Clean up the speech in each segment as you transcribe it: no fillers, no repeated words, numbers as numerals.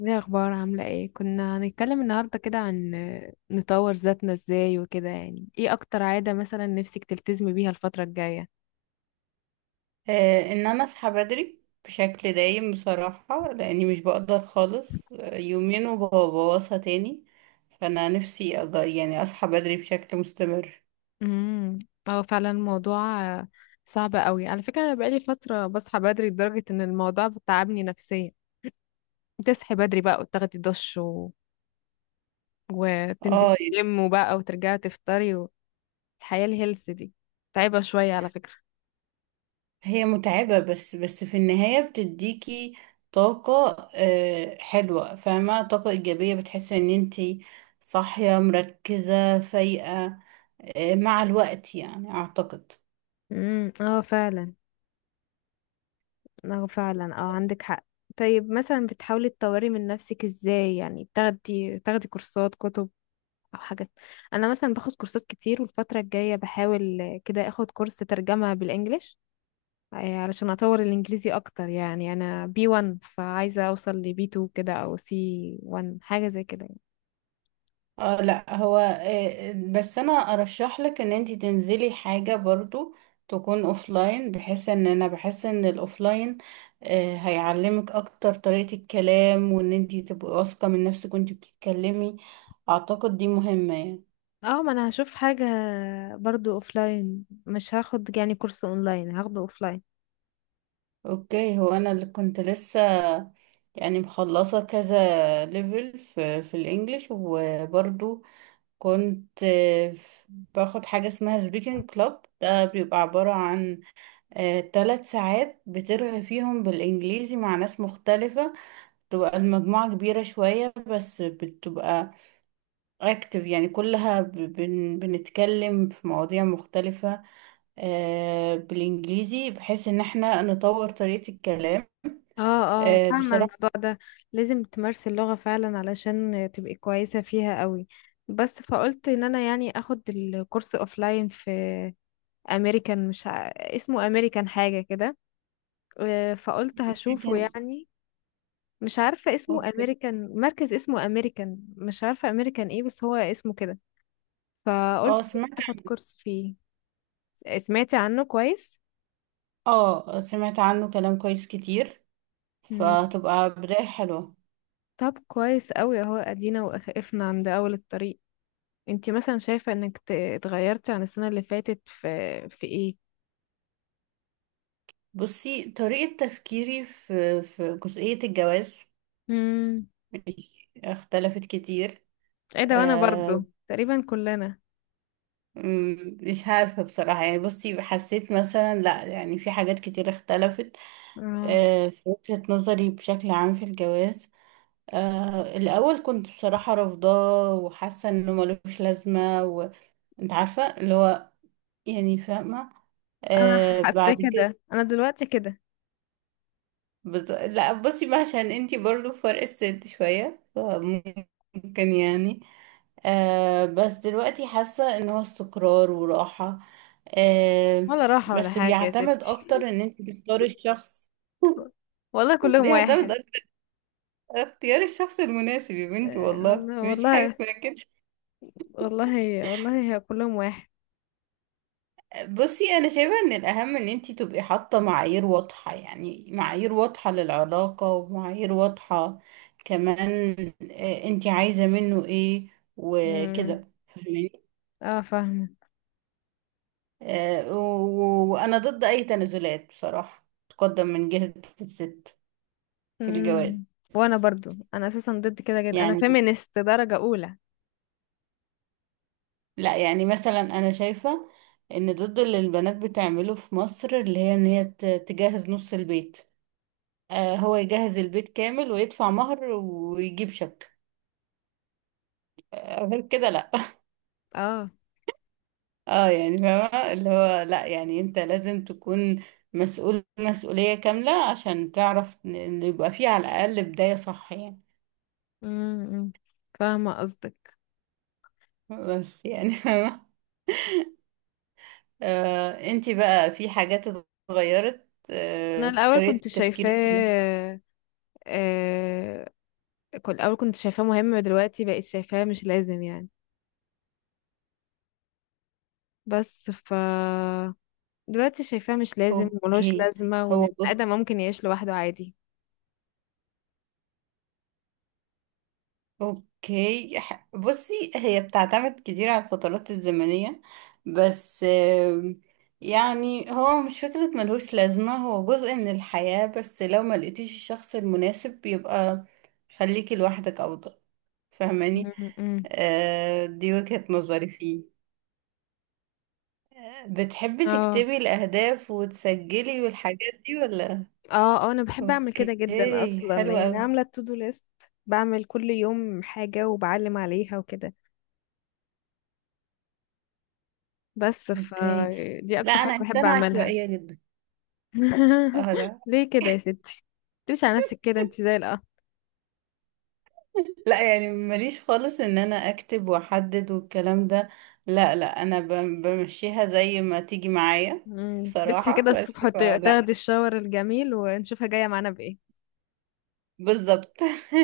ايه الاخبار؟ عامله ايه؟ كنا هنتكلم النهارده كده عن نطور ذاتنا ازاي وكده. يعني ايه اكتر عاده مثلا نفسك تلتزمي بيها الفتره الجايه؟ ان انا اصحى بدري بشكل دايم، بصراحة لاني مش بقدر خالص، يومين وببوظها تاني. فانا نفسي يعني اصحى بدري بشكل مستمر. امم. اه فعلا الموضوع صعب قوي على فكره. انا بقالي فتره بصحى بدري لدرجه ان الموضوع بتعبني نفسيا. تصحي بدري بقى وتاخدي دش وتنزلي اه يعني. الجيم وبقى وترجعي تفطري. والحياه الهيلث دي تعبه شويه على فكره. هي متعبة، بس بس في النهاية بتديكي طاقة، حلوة، فاهمة؟ طاقة ايجابية، بتحسي ان انتي صاحية مركزة فايقة، مع الوقت يعني اعتقد. امم، اه فعلا. اه فعلا، اه عندك حق. طيب مثلا بتحاولي تطوري من نفسك ازاي؟ يعني تاخدي كورسات، كتب او حاجات؟ انا مثلا باخد كورسات كتير، والفترة الجاية بحاول كده اخد كورس ترجمة بالانجليش، علشان اطور الانجليزي اكتر. يعني انا بي 1 فعايزة اوصل ل بي 2 كده او سي 1 حاجة زي كده يعني. اه، لا هو، بس انا ارشح لك ان انت تنزلي حاجة برضو تكون اوفلاين، بحيث ان انا بحس ان الاوفلاين هيعلمك اكتر طريقة الكلام، وان انت تبقي واثقة من نفسك وانت بتتكلمي. اعتقد دي مهمة يعني. اه ما انا هشوف حاجة برضو اوفلاين، مش هاخد يعني كورس اونلاين، هاخده اوفلاين. اوكي. هو انا اللي كنت لسه يعني مخلصة كذا ليفل في الانجليش، وبرضو كنت باخد حاجة اسمها سبيكنج كلاب. ده بيبقى عبارة عن 3 ساعات بترغي فيهم بالإنجليزي مع ناس مختلفة. تبقى المجموعة كبيرة شوية، بس بتبقى اكتف يعني، كلها ب- بن بنتكلم في مواضيع مختلفة بالإنجليزي، بحيث إن احنا نطور طريقة الكلام اه اه فاهمة الموضوع بصراحة. ده. لازم تمارسي اللغة فعلا علشان تبقي كويسة فيها قوي. بس فقلت ان انا يعني اخد الكورس اوفلاين في امريكان، مش ع... اسمه امريكان حاجة كده. فقلت هشوفه كان يعني. مش عارفة اسمه اوكي. امريكان مركز، اسمه امريكان، مش عارفة امريكان ايه بس هو اسمه كده. فقلت اه سمعت. اخد كورس فيه. سمعتي عنه كويس؟ اه سمعت عنه كلام كويس كتير، مم. فتبقى بداية حلوة. طب كويس قوي اهو، ادينا وقفنا عند اول الطريق. انتي مثلا شايفة انك اتغيرتي عن السنة اللي فاتت في ايه؟ بصي، طريقة تفكيري في جزئية الجواز امم. اختلفت كتير. ايه ده، وانا أه. برضو تقريبا كلنا. مش عارفة بصراحة، يعني بصي حسيت مثلا، لا يعني في حاجات كتير اختلفت. اه. أه، في وجهة نظري بشكل عام في الجواز. أه، الأول كنت بصراحة رافضاه وحاسة انه ملوش لازمة، وانت عارفة اللي هو، يعني فاهمة. انا أه، حاسة بعد كده كده، انا دلوقتي كده. لا بصي بقى، عشان انتي برضو فرق السن شوية فممكن يعني. آه، بس دلوقتي حاسة ان هو استقرار وراحة. آه، ولا راحة ولا بس حاجة يا بيعتمد ستي. اكتر ان انت تختاري الشخص. والله كلهم بيعتمد واحد. اكتر على اختيار الشخص المناسب، يا بنتي، والله أنا مفيش حاجة والله، اسمها كده. والله والله هي كلهم واحد. بصي، انا شايفة ان الاهم ان انت تبقي حاطة معايير واضحة، يعني معايير واضحة للعلاقة، ومعايير واضحة كمان، آه، انت عايزة منه ايه امم، وكده. فاهماني؟ اه فاهمة. وأنا ضد أي تنازلات بصراحة تقدم من جهة الست في الجواز. امم. وانا برضو، انا اساسا ضد كده جدا، انا يعني فيمينست درجة اولى. لا، يعني مثلا أنا شايفة إن ضد اللي البنات بتعمله في مصر، اللي هي إن هي تجهز نص البيت، هو يجهز البيت كامل ويدفع مهر ويجيب شبكة، غير كده لا. اه. اه يعني فاهمة اللي هو، لا يعني انت لازم تكون مسؤول مسؤولية كاملة عشان تعرف إن يبقى فيه على الأقل بداية صح يعني. امم، فاهمة قصدك. بس يعني انتي بقى في حاجات اتغيرت انا في الاول طريقة كنت تفكيرك في الناس؟ شايفاه، آه كنت الاول كنت شايفاه مهم، دلوقتي بقيت شايفاه مش لازم يعني. بس ف دلوقتي شايفاه مش لازم وملوش اوكي. لازمه، وان هو البني ادم بص. ممكن يعيش لوحده عادي. اوكي، بصي، هي بتعتمد كتير على الفترات الزمنية، بس يعني هو مش فكرة ملهوش لازمة، هو جزء من الحياة، بس لو ما لقيتيش الشخص المناسب يبقى خليكي لوحدك أفضل. فاهماني؟ مم، مم. دي وجهة نظري فيه. بتحبي اه تكتبي الأهداف وتسجلي والحاجات دي ولا؟ اه اه انا بحب اعمل أوكي، كده جدا اصلا. حلو يعني أوي. عامله التو دو ليست، بعمل كل يوم حاجه وبعلم عليها وكده. بس ف أوكي، دي لا، اكتر حاجه أنا بحب إنسانة اعملها. عشوائية جدا. اه لا. ليه كده يا ستي؟ ليش على نفسك كده، انت زي القمر. لا يعني ماليش خالص إن أنا أكتب وأحدد والكلام ده. لا لا، أنا بمشيها زي ما تيجي معايا مم. تصحي بصراحة، كده الصبح بس فلا. تاخدي الشاور الجميل، ونشوفها جاية معانا بإيه. بالظبط.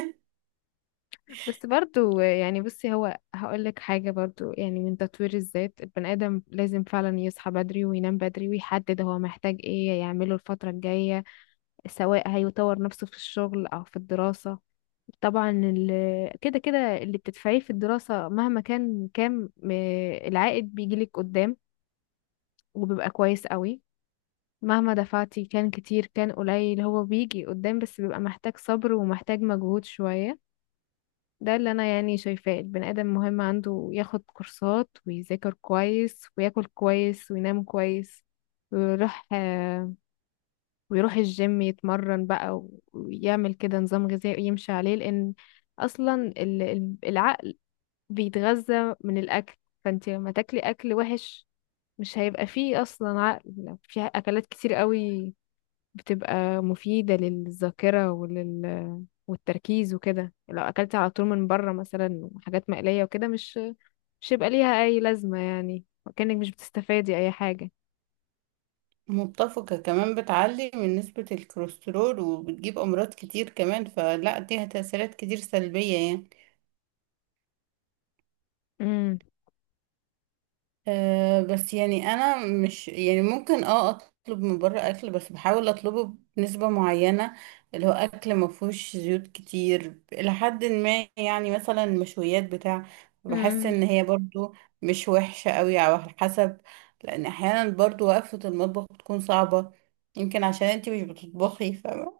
بس برضو يعني بصي، هو هقولك حاجة برضو، يعني من تطوير الذات البني آدم لازم فعلا يصحى بدري وينام بدري، ويحدد هو محتاج إيه يعمله الفترة الجاية، سواء هيطور نفسه في الشغل أو في الدراسة. طبعا كده كده اللي بتدفعيه في الدراسة مهما كان كام، العائد بيجيلك قدام وبيبقى كويس قوي. مهما دفعتي، كان كتير كان قليل، هو بيجي قدام بس بيبقى محتاج صبر ومحتاج مجهود شوية. ده اللي انا يعني شايفاه. البني ادم مهم عنده ياخد كورسات ويذاكر كويس وياكل كويس وينام كويس، ويروح آه، ويروح الجيم يتمرن بقى، ويعمل كده نظام غذائي يمشي عليه. لان اصلا العقل بيتغذى من الاكل. فانت لما تاكلي اكل وحش مش هيبقى فيه اصلا عقل. في اكلات كتير قوي بتبقى مفيدة للذاكرة والتركيز وكده. لو أكلت على طول من بره مثلا حاجات مقلية وكده مش هيبقى ليها أي لازمة، يعني كأنك مش بتستفادي أي حاجة. متفقة. كمان بتعلي من نسبة الكوليسترول وبتجيب أمراض كتير كمان، فلا دي تأثيرات كتير سلبية يعني. امم. أه بس يعني انا مش يعني ممكن اه اطلب من بره اكل، بس بحاول اطلبه بنسبة معينة اللي هو اكل ما فيهوش زيوت كتير الى حد ما، يعني مثلا مشويات بتاع. بحس امم. ان هي برضو مش وحشة قوي، على حسب، لان احيانا برضو وقفة المطبخ بتكون صعبة. يمكن عشان انتي مش بتطبخي، فاهمة.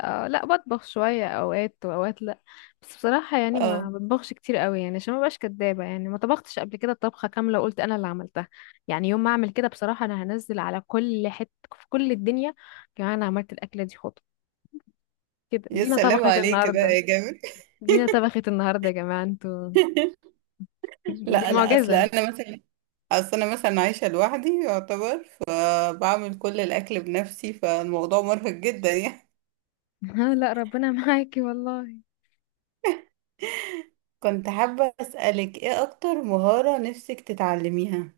آه لا، بطبخ شوية اوقات واوقات لا. بس بصراحة يعني ما اه بطبخش كتير قوي، يعني عشان ما بقاش كدابة، يعني ما طبختش قبل كده طبخة كاملة وقلت انا اللي عملتها. يعني يوم ما اعمل كده بصراحة انا هنزل على كل حتة في كل الدنيا. كمان انا عملت الاكلة دي خطوة كده. يا دينا سلام طبخت عليك كده يا النهاردة، جامد. دينا طبخت النهارده يا جماعه انتوا. دي لا لا، معجزه. اصل انا مثلا عايشه لوحدي يعتبر، فبعمل كل الاكل بنفسي، فالموضوع مرهق جدا يعني. ها لا ربنا معاكي والله. كنت حابه اسالك، ايه اكتر مهاره نفسك تتعلميها؟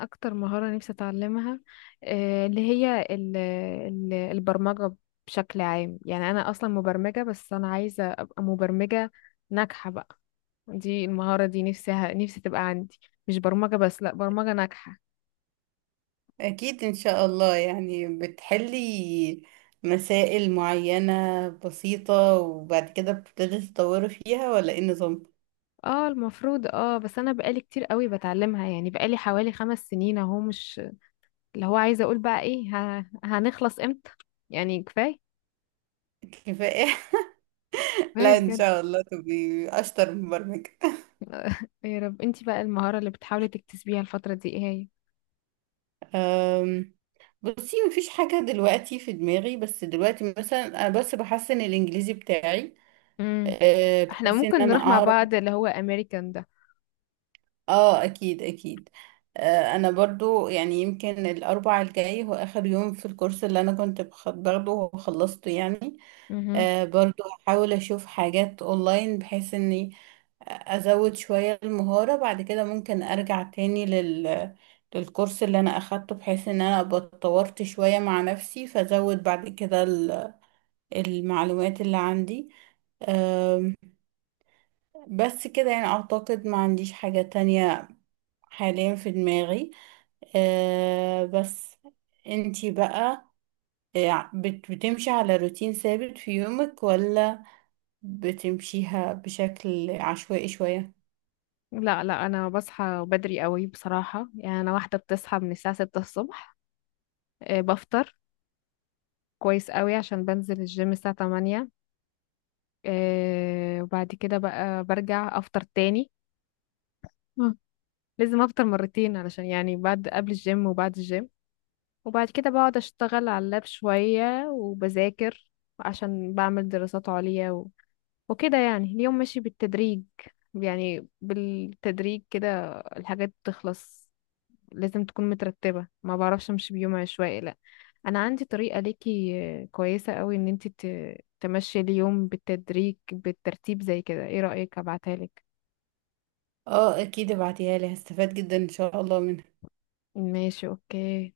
اكتر مهاره نفسي اتعلمها، اللي هي البرمجه بشكل عام. يعني انا اصلا مبرمجه، بس انا عايزه ابقى مبرمجه ناجحه بقى. دي المهاره دي نفسها نفسي تبقى عندي. مش برمجه بس، لا، برمجه ناجحه. اكيد ان شاء الله، يعني بتحلي مسائل معينه بسيطه وبعد كده بتبتدي تطوري فيها، ولا ايه النظام؟ اه المفروض. اه بس انا بقالي كتير قوي بتعلمها، يعني بقالي حوالي 5 سنين اهو. مش اللي هو عايزه اقول بقى ايه، هنخلص امتى يعني؟ كفايه. كفايه. كفاية لا، ان بجد. شاء الله تبقي اشطر مبرمجه. يا رب. انتي بقى المهارة اللي بتحاولي تكتسبيها الفترة دي ايه هي؟ أم، بصي مفيش حاجة دلوقتي في دماغي، بس دلوقتي مثلا أنا بس بحسن الإنجليزي بتاعي، امم. أه، احنا بحيث إن ممكن أنا نروح مع أعرف. بعض، اللي هو امريكان ده. آه، أكيد أكيد. أه، أنا برضو يعني يمكن الأربع الجاي هو آخر يوم في الكورس اللي أنا كنت باخده وخلصته يعني. امم. أه، برضو هحاول أشوف حاجات أونلاين بحيث إني ازود شوية المهارة، بعد كده ممكن ارجع تاني للكورس اللي انا اخدته، بحيث ان انا ابقى اتطورت شوية مع نفسي، فازود بعد كده المعلومات اللي عندي. أه. بس كده يعني اعتقد ما عنديش حاجة تانية حاليا في دماغي. أه بس، انتي بقى، بتمشي على روتين ثابت في يومك، ولا بتمشيها بشكل عشوائي شوية؟ لا لا انا بصحى بدري قوي بصراحة. يعني انا واحدة بتصحى من الساعة 6 الصبح، بفطر كويس قوي عشان بنزل الجيم الساعة 8. وبعد كده بقى برجع افطر تاني. مم. لازم افطر مرتين، علشان يعني بعد، قبل الجيم وبعد الجيم. وبعد كده بقعد اشتغل على اللاب شوية وبذاكر، عشان بعمل دراسات عليا وكده. يعني اليوم ماشي بالتدريج، يعني بالتدريج كده الحاجات بتخلص. لازم تكون مترتبة، ما بعرفش امشي بيوم عشوائي لا. انا عندي طريقة ليكي كويسة قوي ان انت تمشي اليوم بالتدريج بالترتيب زي كده، ايه رأيك ابعتها لك؟ اه اكيد ابعتيها لي، هستفاد جدا ان شاء الله منها. ماشي اوكي.